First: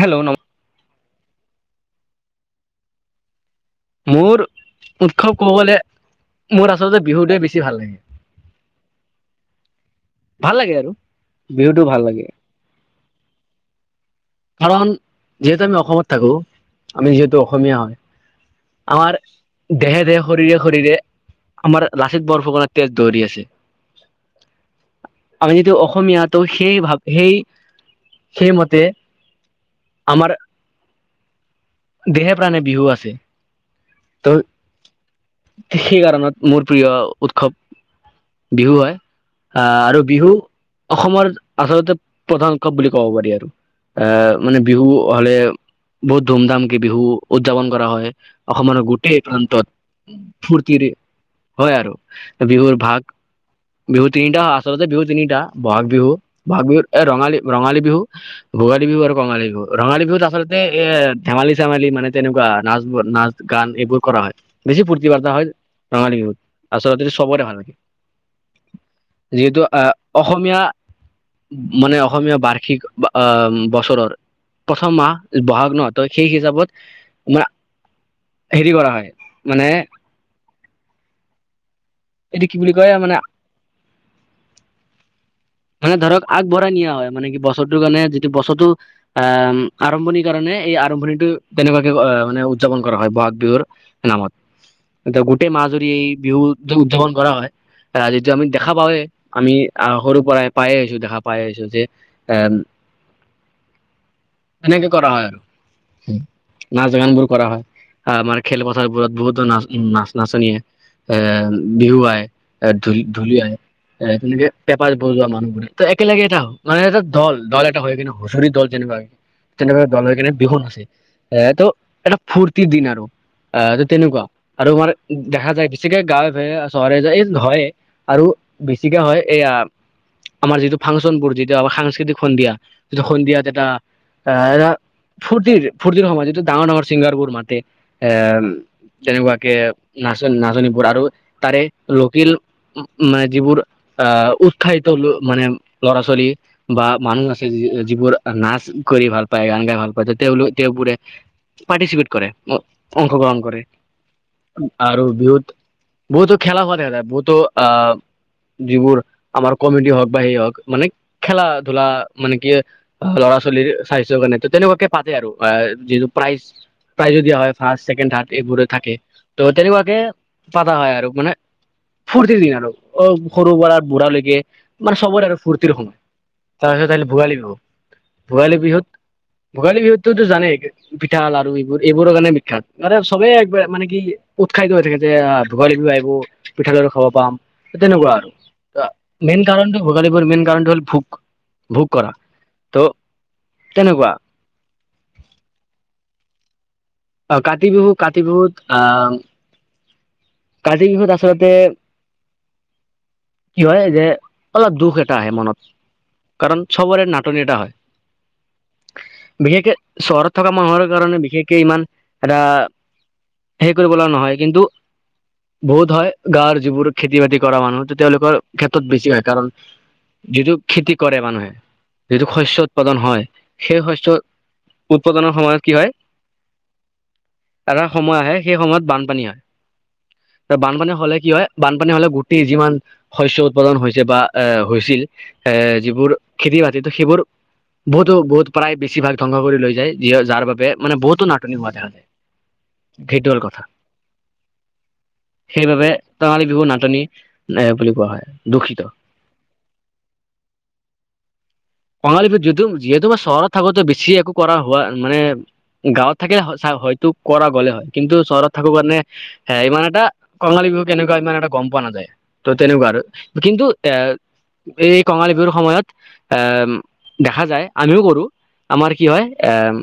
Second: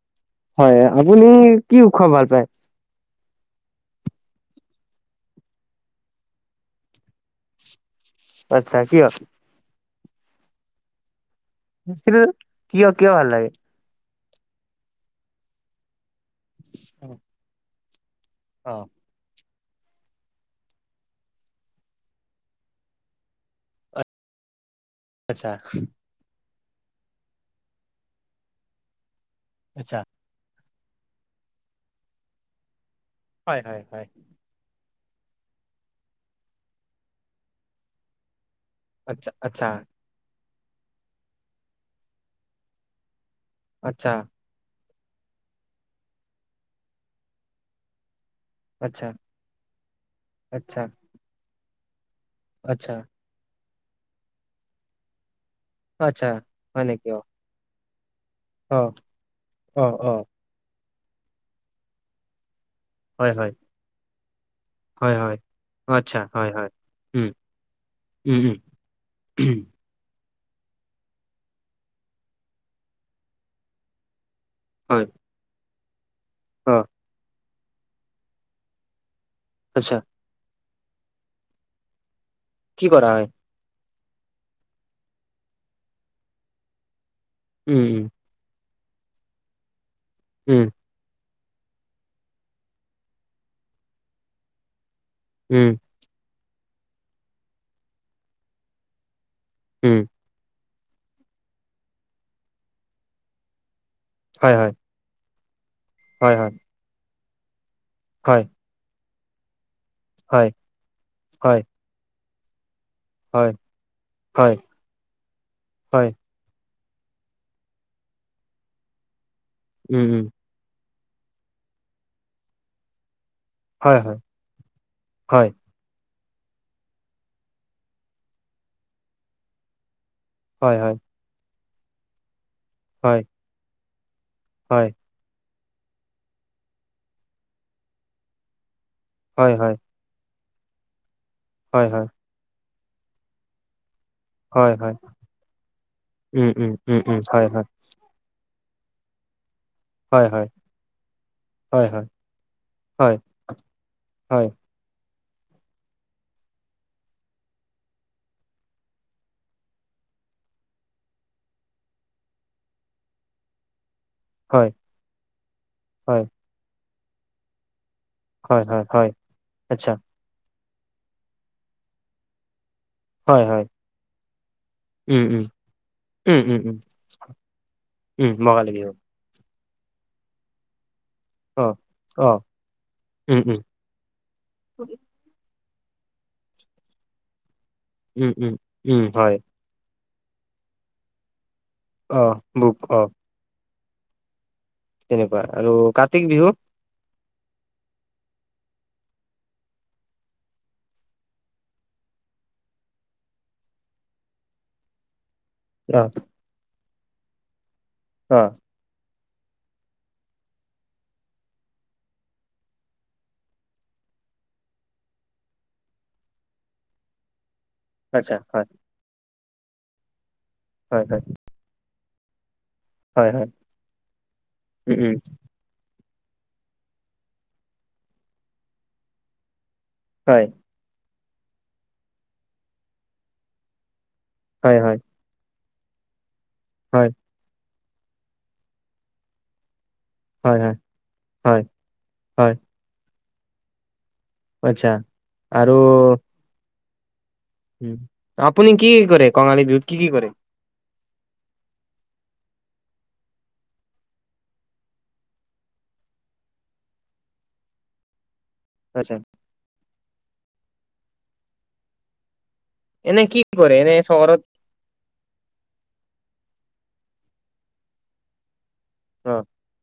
Hello নম হয়, আপুনি কি উৎসৱ ভাল পায়? মোৰ উৎসৱ ক'ব গ'লে, মোৰ আচলতে বিহুটোৱে বেছি ভাল লাগে। আচ্ছা, ঠিক আছে। ভাল লাগে আৰু। বিহুটো ভাল এইটো লাগে কিয় কিয় ভাল লাগে? কাৰণ যিহেতু আমি অসমত থাকো, আমি যিহেতু অসমীয়া হয়। অ' আমাৰ দেহে-দেহে, শৰীৰে-শৰীৰে আমাৰ লাচিত বৰফুকনৰ তেজ দৌৰি আছে। আচ্ছা আমি টো অসমীয়া তো সেই ভাৱ সেই সেইমতে আচ্ছা। আমাৰ দেহে প্ৰাণে বিহু আছে। হয়, হয়, হয়। ত সেই কাৰণত মোৰ প্ৰিয় উৎসৱ বিহু হয়। আচ্ছা আ আচ্ছা আৰু বিহু অসমৰ আচলতে প্ৰধান উৎসৱ বুলি ক'ব পাৰি আৰু। আ আচ্ছা মানে বিহু হ'লে, বহুত ধুম ধাম কে বিহু উদযাপন কৰা হয়। অসমৰ আচ্ছা গোটেই প্ৰান্তত আচ্ছা ফূৰ্তিৰে হয় আৰু। বিহুৰ আচ্ছা ভাগ, বিহু তিনিটা, আচলতে বিহু তিনিটা। বহাগ বিহু, আচ্ছা বহাগ হয় বিহুত এ নেকি অ ৰঙালী, ৰঙালী বিহু, অ ভোগালী বিহু আৰু কঙালী বিহু, অ ৰঙালী অ বিহুত আচলতে এ এই ধেমালি চেমালি মানে তেনেকুৱা নাচবোৰ হয় নাচ হয় গান এইবোৰ কৰা হয়। বেছি ফূৰ্তি ফাৰ্তা হয় ৰঙালী আচ্ছা বিহুত, হয় হয় আচলতে উম সবৰে ভাল লাগে। উম উম যিহেতু আ অসমীয়া মানে অসমীয়া বাৰ্ষিক বা আ বছৰৰ। প্ৰথম হয় মাহ বহাগ নহ ত সেই অ হিচাপত মা হেৰি কৰা হয় মানে আচ্ছা এইটো কি বুলি কয় কৰা মানে হয় মানে ধৰক আগবঢ়াই নিয়া হয় মানে কি বছৰটোৰ উম কাৰণে উম বছৰটো আহ আৰম্ভণিৰ কাৰণে উম এই আৰম্ভণিটো তেনেকুৱাকে অ, মানে উদযাপন কৰা হয় বহাগ বিহুৰ নামত। এতিয়া গোটেই মাহ উম ধৰি এই বিহু উদযাপন কৰা হয় আহ যিটো আমি দেখা পাওৱে। আমি আ উম সৰুৰ পৰাই পাই আহিছো দেখা পাই আহিছো যে। এম হয় হয় এনেকে কৰা হয়। হয় হয় নাচ-গান বোৰ কৰা হয় আমাৰ হয় খেলপথাৰবোৰত বহুতো না নাচ হয় নাচনীয়ে এ, বিহুৱাই এ, ধুলি হয় হয় ধুলিয়াই এহ, তেনেকে হয় পেপা বজোৱা মানুহ বোৰে ত' হয় একেলগে এটা হল মানে এটা দল - দল এটা হৈ কেনে হুচৰি দল যেনেকুৱা হয় তেনেকুৱা দল উম হৈ উম কিনে বিহু নাছে। এ, তো এটা ফূৰ্তিৰ দিন আৰু আহ, এতো হয় হয় তেনেকুৱা আৰু আমাৰ হয় দেখা যায় পি বেছিকে গাঁৱে ভুঁ‌য়ে চহৰে যে এইটো হয়য়ে আৰু বেছিকে হয় এয়া আমাৰ হয় যিটো হয় ফাংচনবোৰ যিটো আমাৰ সাংস্কৃতিক সন্ধিয়া যিটো হয়, সন্ধিয়াত এটা আহ, এটা হয়, ফূৰ্তিৰ ফূৰ্তিৰ সময়ত যিটোত ডাঙৰ-ডাঙৰ ছিংগাৰবোৰ মাতে আহ তেনেকুৱা হয়, কে হয়, নাচন নাচনীবোৰ আৰু তাৰে হয়, হয়, লোকেল মানে যিবোৰ আহ হয়, উৎখাহিত হয়, মানে ল'ৰা ছোৱালী। উম, উম, বা উম, উম, মানুহ হয়, আছে হয়, যিবোৰ নাচ কৰি ভাল পায় গান গাই ভাল পায় যাতে হয়, হয়, তেওঁলোক তেওঁবোৰে হয়, হয়, পাৰ্টিচিপেট কৰে হয়, অংশগ্ৰহণ কৰে। হয়, আৰু বিহুত বহুতো খেলা হোৱা দেখা যায় বহুতো আহ, যিবোৰ আমাৰ কমেডি বা হওক বা সেই হওক মানে খেলা-ধূলা মানে কি ল'ৰা ছোৱালীৰ স্বাস্থ্যৰ কাৰণে ত' হয়, তেনেকুৱাকে পাতে আৰু যিটো হয়, প্ৰাইজ প্ৰাইজো দিয়া হয় ফাৰ্ষ্ট, ছেকেণ্ড, থাৰ্ড। হয়, এইবোৰে হয়, থাকে হয়, ত' তেনেকুৱা আচ্ছা, কে পাতা হয় আৰু মানে ফূৰ্তিৰ দিন আৰু। অ, হয়, সৰু হয়, পৰা বুঢ়া লেকে মানে উম, সবৰে আৰু উম, ফূৰ্তিৰ সময়। উম, উম, উম, তাৰপিছত আহিলৰ ভোগালী বিহু উম, ভোগালী বগা বিহুত লাগিব, ভোগালী বিহুতটোতো জানে পিঠা লাড়ু অ', এইবোৰ এইবোৰৰ কাৰণে অ', বিখ্যাত মান চবেই উম, এক উম, মানে কি উৎসাহিত হৈ থাকে যে ভোগালী বিহু আহিব পিঠা লাড়ু খাব পাম। তেনেকুৱা আৰু উম, উম, উম, হয়, মেইন কাৰণটো ভোগালীবোৰ মেইন কাৰণটো হল ভোগ, ভোগ কৰা অ', বুক, অ', ত' তেনেকুৱা। তেনেকুৱা আৰু কাতিক বিহু অ, কাতি বিহু - কাতি বিহুত অ কাতিৰ বিহুত আচলতে কি হয় যে অলপ দুখ এটা আহে মনত। অ', কাৰণ চবৰে নাটনিয এটা হয়। অ', বিশেষকে চহৰত থকা মানুহৰ কাৰণে বিশেষকে ইমান এটা হেৰি কৰিব লগা নহয় কিন্তু বহুত হয় গাঁৱৰ যিবোৰ খেতি বাতি কৰা মানুহ ত' আচ্ছা, তেওঁলোকৰ হয়, ক্ষেত্ৰত বেছি হয় কাৰণ যিটো খেতি হয়, কৰে হয়, মানুহে যিটো শস্যত উৎপাদন হয়, সেই শস্য উম, উম, উৎপাদনৰ সময়ত কি হয়, এটা সময় আহে সেই সময়ত বানপানী হয়। হয়, বানপানী হলে কি হয়, বানপানী হলে গোটেই যিমান শস্য উৎপাদন হৈছে বা এ, হয়, হয়, হৈছিল। এ, যিবোৰ খেতি বাতিতো হয়, সেইবোৰ বহুতো বহুত প্ৰায় বেছিভাগ ধ্বংস কৰি লৈ যায়। যিয় যাৰ হয়, বাবে হয়, মানে বহুতো নাটনি হয়, হোৱা দেখা যায়, হয়, সেইটো হল কথা। আচ্ছা। সেইবাবে ৰঙালী বিহু নাটনি এ বুলি হুম, কোৱা হয় আপুনি দূষিত কি কৰে কঙালী বিহুত কি কি কৰে? [inaudible] কঙালী বিহুত যিটো যিহেতু মই চহৰত থাকো তো বেছি একো কৰা হোৱা মানে গাঁৱত থাকিলে হয়তো কৰা গ'লে হয়। কিন্তু চহৰত থাকো কাৰণে আচ্ছা, হে ইমান এটা কঙালী বিহু কেনেকুৱা ইমান এটা গম পোৱা নাযায়। ত' তেনেকুৱা আৰু, এনে কি কিন্তু কৰে এ এনে চহৰত এই কঙালী বিহুৰ সময়ত এ দেখা যায় আমিও কৰো আমাৰ কি হয় অ', এম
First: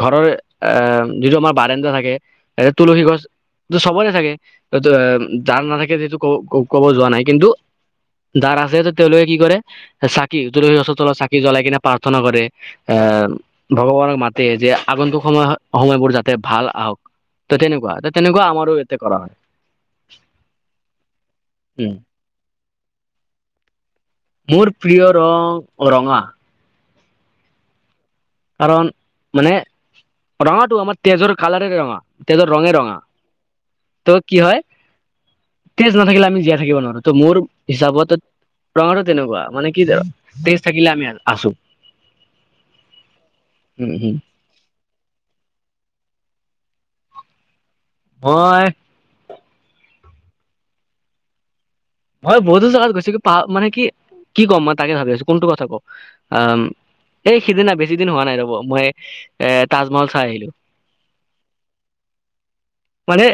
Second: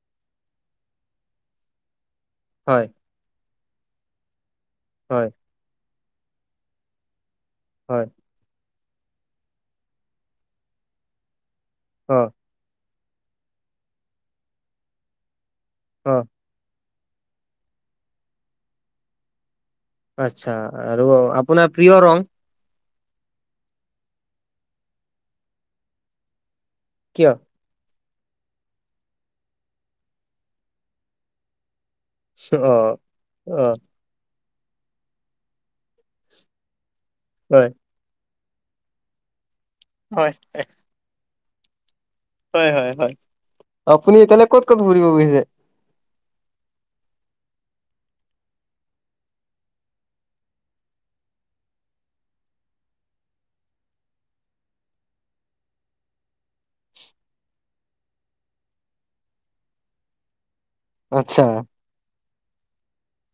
ঘৰৰ এহ যিটো আমাৰ বাৰেন্দা থাকে, এহ হয়, তুলসী গছ সেইতো চবৰে থাকে, ত ত এম হয়, যাৰ নাথাকে যিটো ক ক'ব যোৱা নাই কিন্তু, হয়। যাৰ আছে ত তেওঁলোকে কি কৰে চাকি তুলসী গছৰ তলত চাকি জ্বলাই কিনে প্ৰাৰ্থনা অ', কৰে। এ ভগৱানক মাতে যে আগন্তুক সময় সময়বোৰ অ', যাতে ভাল আহক। ত তেনেকুৱা ত তেনেকুৱা আমাৰো ইয়াতে কৰা হয়। আচ্ছা আৰু আপোনাৰ উম প্ৰিয় ৰং? মোৰ পিয় ৰং ৰঙা। কিয়? কাৰণ মানে ৰঙাটো আমাৰ তেজৰ কালাৰে ৰঙা। তেজৰ ৰঙে ৰঙা, অ', অ', ত কি হয় তেজ নাথাকিলে আমি জীয়াই থাকিব নোৱাৰো। ত মোৰ হয়, হিচাপত ৰঙাটো তেনেকুৱা মানে কি হয়, তেজ থাকিলে আমি আছো। হয় হয় হয়, উম হম আপুনি এতিয়ালৈ ক'ত ক'ত ঘুৰিব গৈছে? মই মই বহুতো জাগাত গৈছো, কি পাহ মানে কি কম মই তাকে ভাবি আছো কোনটো কথা কওঁ অঁম এই সিদিনা বেছি দিন হোৱা নাই ৰ'ব, মই এ তাজমহল চাই আহিলো। আচ্ছা। মানে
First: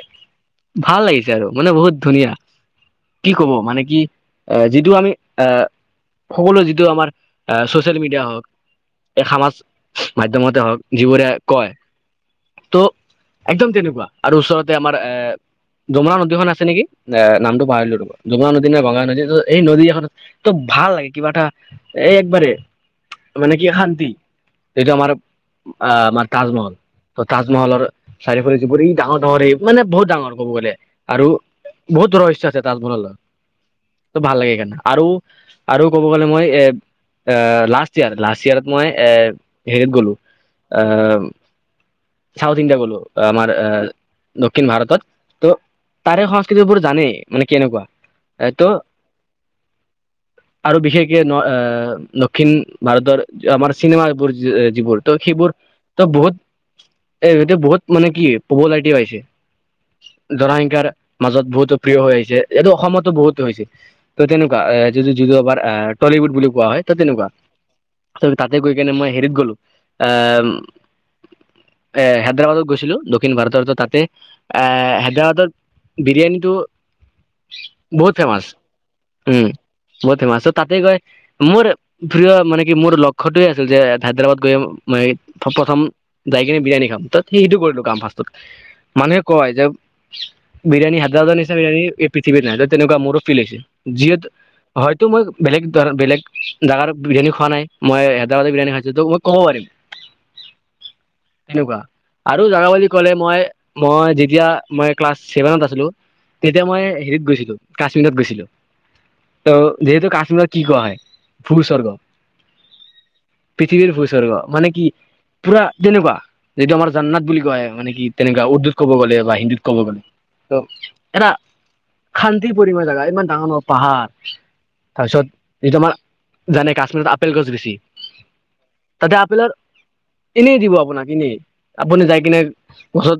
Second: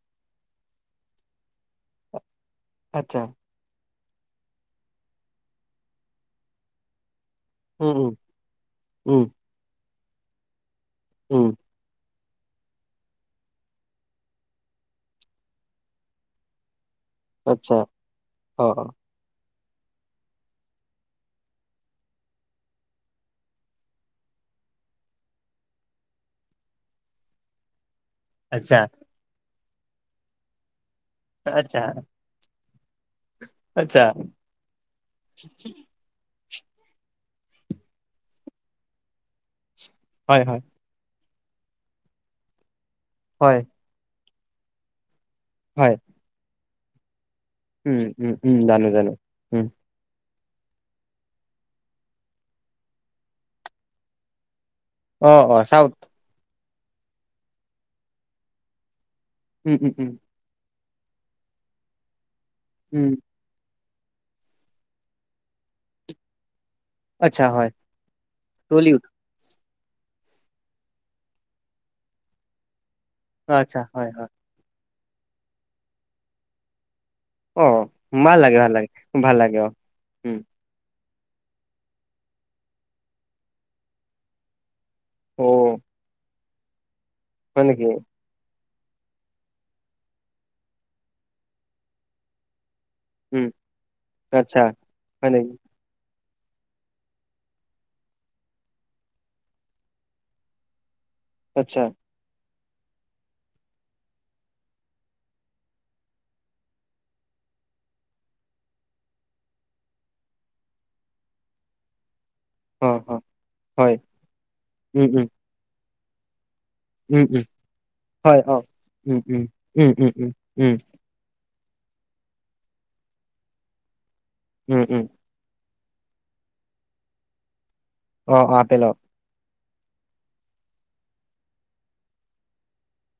ভাল লাগিছে আৰু মানে বহুত ধুনীয়া। আচ্ছা। কি ক'ব মানে কি যিটো আমি আহ সকলো যিটো আমাৰ এ উম, ছ'চিয়েল উম, মিডিয়া হওঁক এ উম, সমাজ মাধ্যমতে হওঁক যিবোৰে উম, কয়। ত, একদম তেনেকুৱা আৰু ওচৰতে আমাৰ এ যমুনা নদীখন আছে নেকি। আঁ, নামটো আচ্ছা, পাহৰিলো ৰ'ব, যমুনা অ', নদী নে অ গং গা নদীতো এই নদী এখন ত ভাল লাগে কিবা এটা এই একবাৰে মানে কি এ শান্তি, যিটো আমাৰ আহ আমাৰ তাজমহল ত তাজমহলৰ চাৰিওফালে আচ্ছা, যিবোৰ এই ডাঙৰ ডাঙৰ এই মানে বহুত ডাঙৰ ক'ব গলে, আৰু আচ্ছা, বহুত দূৰৰ ইচ্ছা তাজমহলৰ আচ্ছা, ত ভাল লাগে সেইকাৰণে, আৰু আৰু ক'ব গ'লে মই এ এ লাষ্ট ইয়াৰ লাষ্ট ইয়াৰত মই এ হেৰিত গ'লো। হয় হয়। আ, চাউথ ইণ্ডিয়া গ'লো, আমাৰ হয়, এ দক্ষিণ ভাৰতত ত' হয়। তাৰে সংস্কৃতিবোৰ জানে, মানে কেনেকুৱা। উম, উম, উম। ত জানে, জানে। উম। আৰু বিশেষকে ন আ দক্ষিণ ভাৰতৰ আমাৰ চিনেমাবোৰ যিবোৰ ত' অ', সেইবোৰ অ', চাউথ, ত বহুত এ সিহঁতে বহুত মানে কি পপুলাৰিটি পাইছে। উ, হু হু। জনসংখ্যাৰ মাজত বহুতো প্ৰিয় হৈ আহিছে, ইয়াতো উম, অসমতো বহুত হৈছে। ত' তেনেকুৱা। এ যিটো যিটো আবাৰ আ টলিউড বুলি কোৱা হয়। ত' তেনেকুৱা। আচ্ছা হয়, তাতে গৈ কেনে টলিউড মই হেৰিত গ'লো আ, এ হেদৰাবাদত গৈছিলো, দক্ষিণ ভাৰতৰ তৰ আচ্ছা তাতে হয় হয় এ, হেদৰাবাদত বিৰিয়ানীটো অ' বহুত মা ফেমাচ লাগে, মা লাগে। ভাল উম লাগে অ'। বহুত উম ফেমাচ। চ' তাতে গৈ, মোৰ প্ৰিয় মানে কি মোৰ লক্ষ্যটোৱে আছিল যে হাদৰাবাদ গৈ মই অ প্ৰথম যায় কিনে বিৰিয়ানী খাম, ত'ত সেইটো হয় কৰিলো নেকি কাম ৰ্ফাষ্ট। মানুহে কয় যে বিৰিয়ানী হাদৰাবাদৰ নিচনা বিৰিয়ানী এ পৃথিৱীত নাই ত', তেনেকুৱা মোৰো ফিল উম হৈছে। যিহেত আচ্ছা হয়তো মই হয় নেকি বেলেগ [unintelligible] বেলেগ জাগাৰ বিৰিয়ানী খোৱা নাই, মই হাদৰাবাদৰ বিৰিয়ানী খাইছো ত', মই ক'ব পাৰিম। এনেকুৱা আচ্ছা আৰু জাগা বুলি ক'লে মই মই যেতিয়া মই ক্লাছ ছেভেনত আছিলোঁ, তেতিয়া মই হেৰিত গৈছিলোঁ, কাশ্মীৰত গৈছিলোঁ। ত' যিহেতু কাশ্মীৰত কি কোৱা হয়- ভূস্বৰ্গ অ অ পৃথিৱীৰ হয় ভূস্বৰ্গ মানে কি উম উম পুৰা তেনোকা যিটো আমাৰ উম জান্নাত বুলি উম কয় মানে কি হয় তেনেকুৱা অ উৰ্দুত ক'ব উম গ'লে বা উম হিন্দীত ক'ব উম গ'লে। উম উম উম ত' এটা শান্তি পৰিময় জাগা ইমান ডাঙ দ' পাহাৰ, উম উম তাৰপিছত যিটো আমাৰ জানে কাশ্মীৰত আপেল গছ বেছি। অ' আপেলৰ তাতে আপেলৰ এনেই দিব আপোনাক এনেই। আপুনি যায় কিনে গছত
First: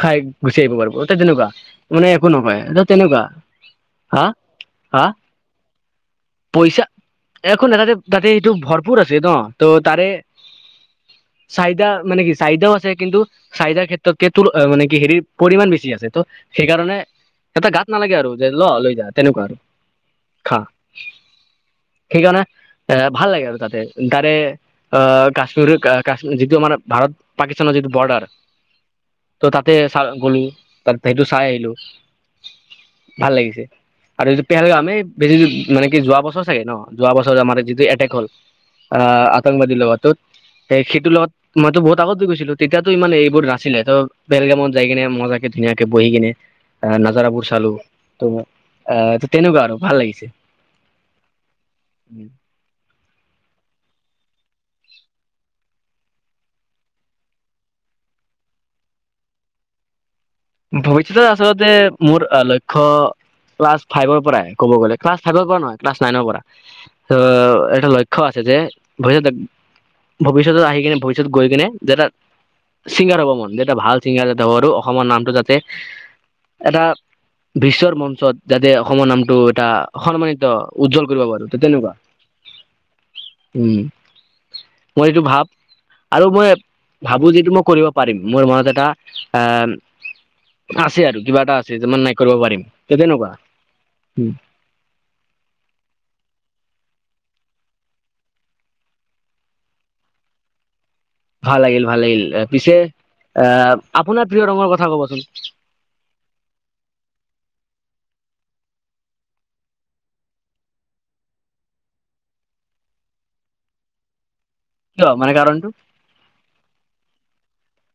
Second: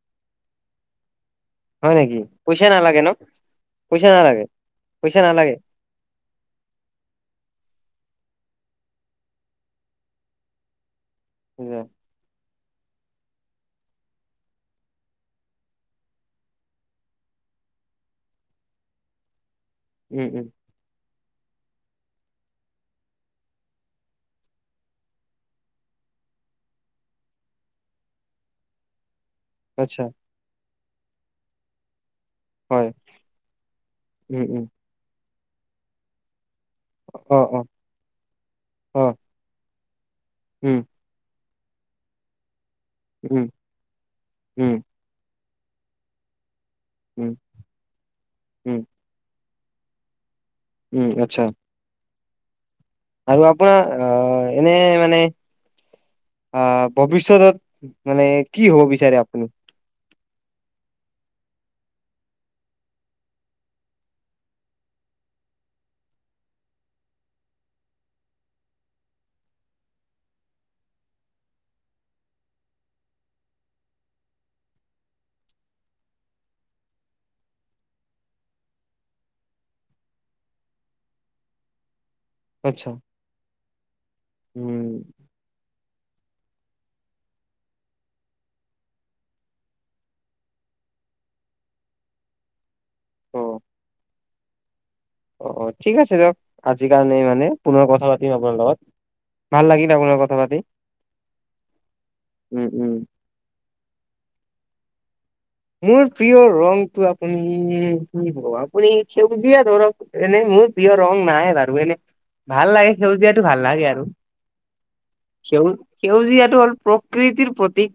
খাই গুচি আহিব পাৰব, তে তেনেকুৱা হয় মানে নেকি একো নকয়। [unintelligible] ন', তেনেকুৱা পইচা হা নালাগে? হা পইচা নালাগে। পইচা? এখো নাই, তাতে তাতে এইটো ভৰপৰ আছে ন', ত' তাৰে চাইতা, উম মানে কি চাইতাও আছে কিন্তু চাইদাৰ ক্ষেত্ৰত কে তুল মানে কি হেৰিৰ পৰিমাণ বেছি আছে ত', সেইকাৰণে এটা গাত নালাগে আৰু যে ল' লৈ যা তেনেকুৱা। উম। উম। সেইকাণে এ ভাল লাগে আৰু তাতে গাৰে আ, কাশ্মীৰ' কাশ যিটো আমাৰ ভাৰত পাকিস্তানৰ যিটো বৰ্ডাৰ ত' তাতে চা আচ্ছা গ'লো, তাত সেইটো চাই আহিলোঁ। হয় ভাল লাগিছে আৰু যি উম উম পেহেলগাম এ [unintelligible] মানে কি যোৱা বছৰ চাগে ন'। যোৱা অ বছৰযে আমাৰ অ এটিত যিটো এটেক হ'ল, আ অ আতংকবাদীৰ লগত ত' উম সেইটোৰ লগত মইতো বহুত আগত গৈছিলোঁ, তেতিয়াতো ইমান এইবোৰ উম নাছিলে, ত' পেহেলগামত উম যায় কিনে মজা কে ধুনীয়াকে বহি কিনে আ উম নাজাৰাবোৰ চালো। ত' উম আ তেনেকুৱা আৰু ভাল লাগিছে। উম, আচ্ছা। উম আৰু আপোনাৰ আ এনে মানে অ', ভৱিষ্যতত মানে কি হ'ব বিচাৰে আপুনি। ভৱিষ্যতে আচলতে মোৰ লক্ষ্য ক্লাছ ফাইভৰ পৰাই ক'ব গ'লে ক্লাছ ফাইভৰ পৰা নহয় ক্লাছ নাইনৰ পৰা। ত' এটা লক্ষ্য আছে যে ভৱিষ্যত ভৱিষ্যত আহি কিনে ভৱিষ্যত গৈ কিনে তাত ছিংগাৰ হ'ব মন ভাল চিংগাৰ যাতে হ'ব আৰু অসমৰ যাতে এটা বিশ্বৰ মঞ্চত যাতে অসমৰ নামটো এটা সন্মানিত উজ্জ্বল কৰিব পাৰো ত তেনেকুৱা। আচ্ছা। উম, উম, মই এইটো ভাব আৰু মই ভাবো যিটো মই কৰিব পাৰিম মোৰ মনত এটা এ আছে আৰু কিবা এটা আছে যমান নাই কৰিব পাৰিম তে তেনেকুৱা। অ', অ', অ', ঠিক আছে দিয়ক আজিৰ কাৰণে মানে পুনৰ কথা পাতিম আপোনাৰ লগত। ভাল লাগিব আপোনাৰ কথা পাতি। ভাল লাগিল ভাল লাগিল উম, পিছে উম। আহ আপোনাৰ প্ৰিয় ৰঙৰ কথা ক'বচোন? মোৰ প্ৰিয় ৰংটো আপুনি, আপুনি সেউজীয়া ধৰক এনেই মোৰ প্ৰিয় ৰং নাই বাৰু এনে ভাল লাগে সেউজীয়াটো ভাল লাগে আৰু কি মানে সেউ কাৰণটো সেউজীয়াটো হ'ল প্ৰকৃতিৰ প্ৰতীক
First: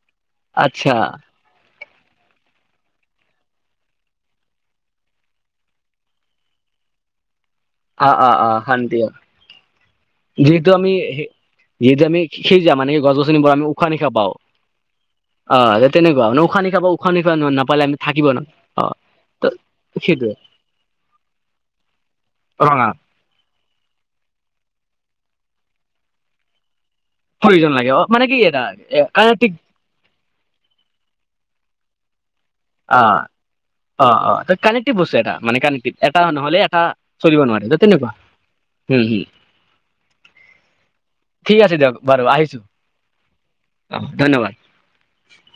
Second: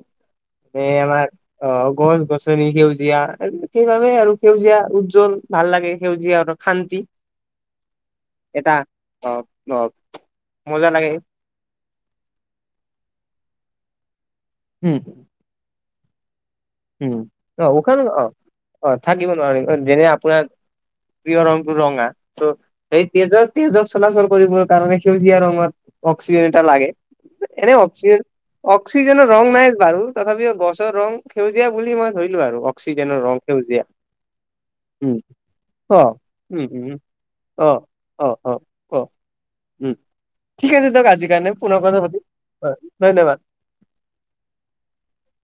এ আচ্ছা আমাৰ অ, গছ-গছ। আচনি সেউজীয়া আৰু সেইবাবে আৰু সেউজীয়া উজ্জ্বল ভাল লাগে সেউজীয়া শান্তি। অ', অ', অ', এটা শান্তি অ', অ', যিহেতু মজা আমি লাগে যিহেতু আম সজ য মানে গছনিবোৰ আমি উশাহ নিশা পাওঁ। হুম, অ, তেনেকুৱা ন খানি নিশাহ পাওঁ উশাহ উম, নিশাহ অ, নাপালে আমি উম, থাকিব অ', অ', থাকিব ত নোৱাৰি যেনে সেইটোৱে আপোনাৰ প্ৰীয় ৰংটো ৰঙা ৰঙা তেজক-তেজক চলাচল কৰিবৰ কাৰণে সেউজীয়া ৰঙত অক্সিজেন এটা লাগে। প্ৰয়োজন এনে লাগে অ অক্সিজ, মানে কি এটা অক্সিজেনৰ ৰং কানেক্টিভ নাই বাৰু। তথাপিও গছৰ ৰং সেউজীয়া বুলি মই ধৰিলো আৰু। অ অক্সিজেনৰ ৰং সেউজীয়া অ অ কানেক্টিভ উম, বস্তু এটা মানে কানেক্টিভ অ, এটা নহলে এটা উম-উম। চলিব নোৱাৰে ত অ', তেনেকুৱা অ', অ', ক উম হম উম, ঠিক আছে দিয়ক আজিৰ কাৰণে ঠিক আছে পুনৰ দিয়ক কথা বাৰু পাতিম আহিছো হয় ধন্যবাদ। অ, ধন্যবাদ।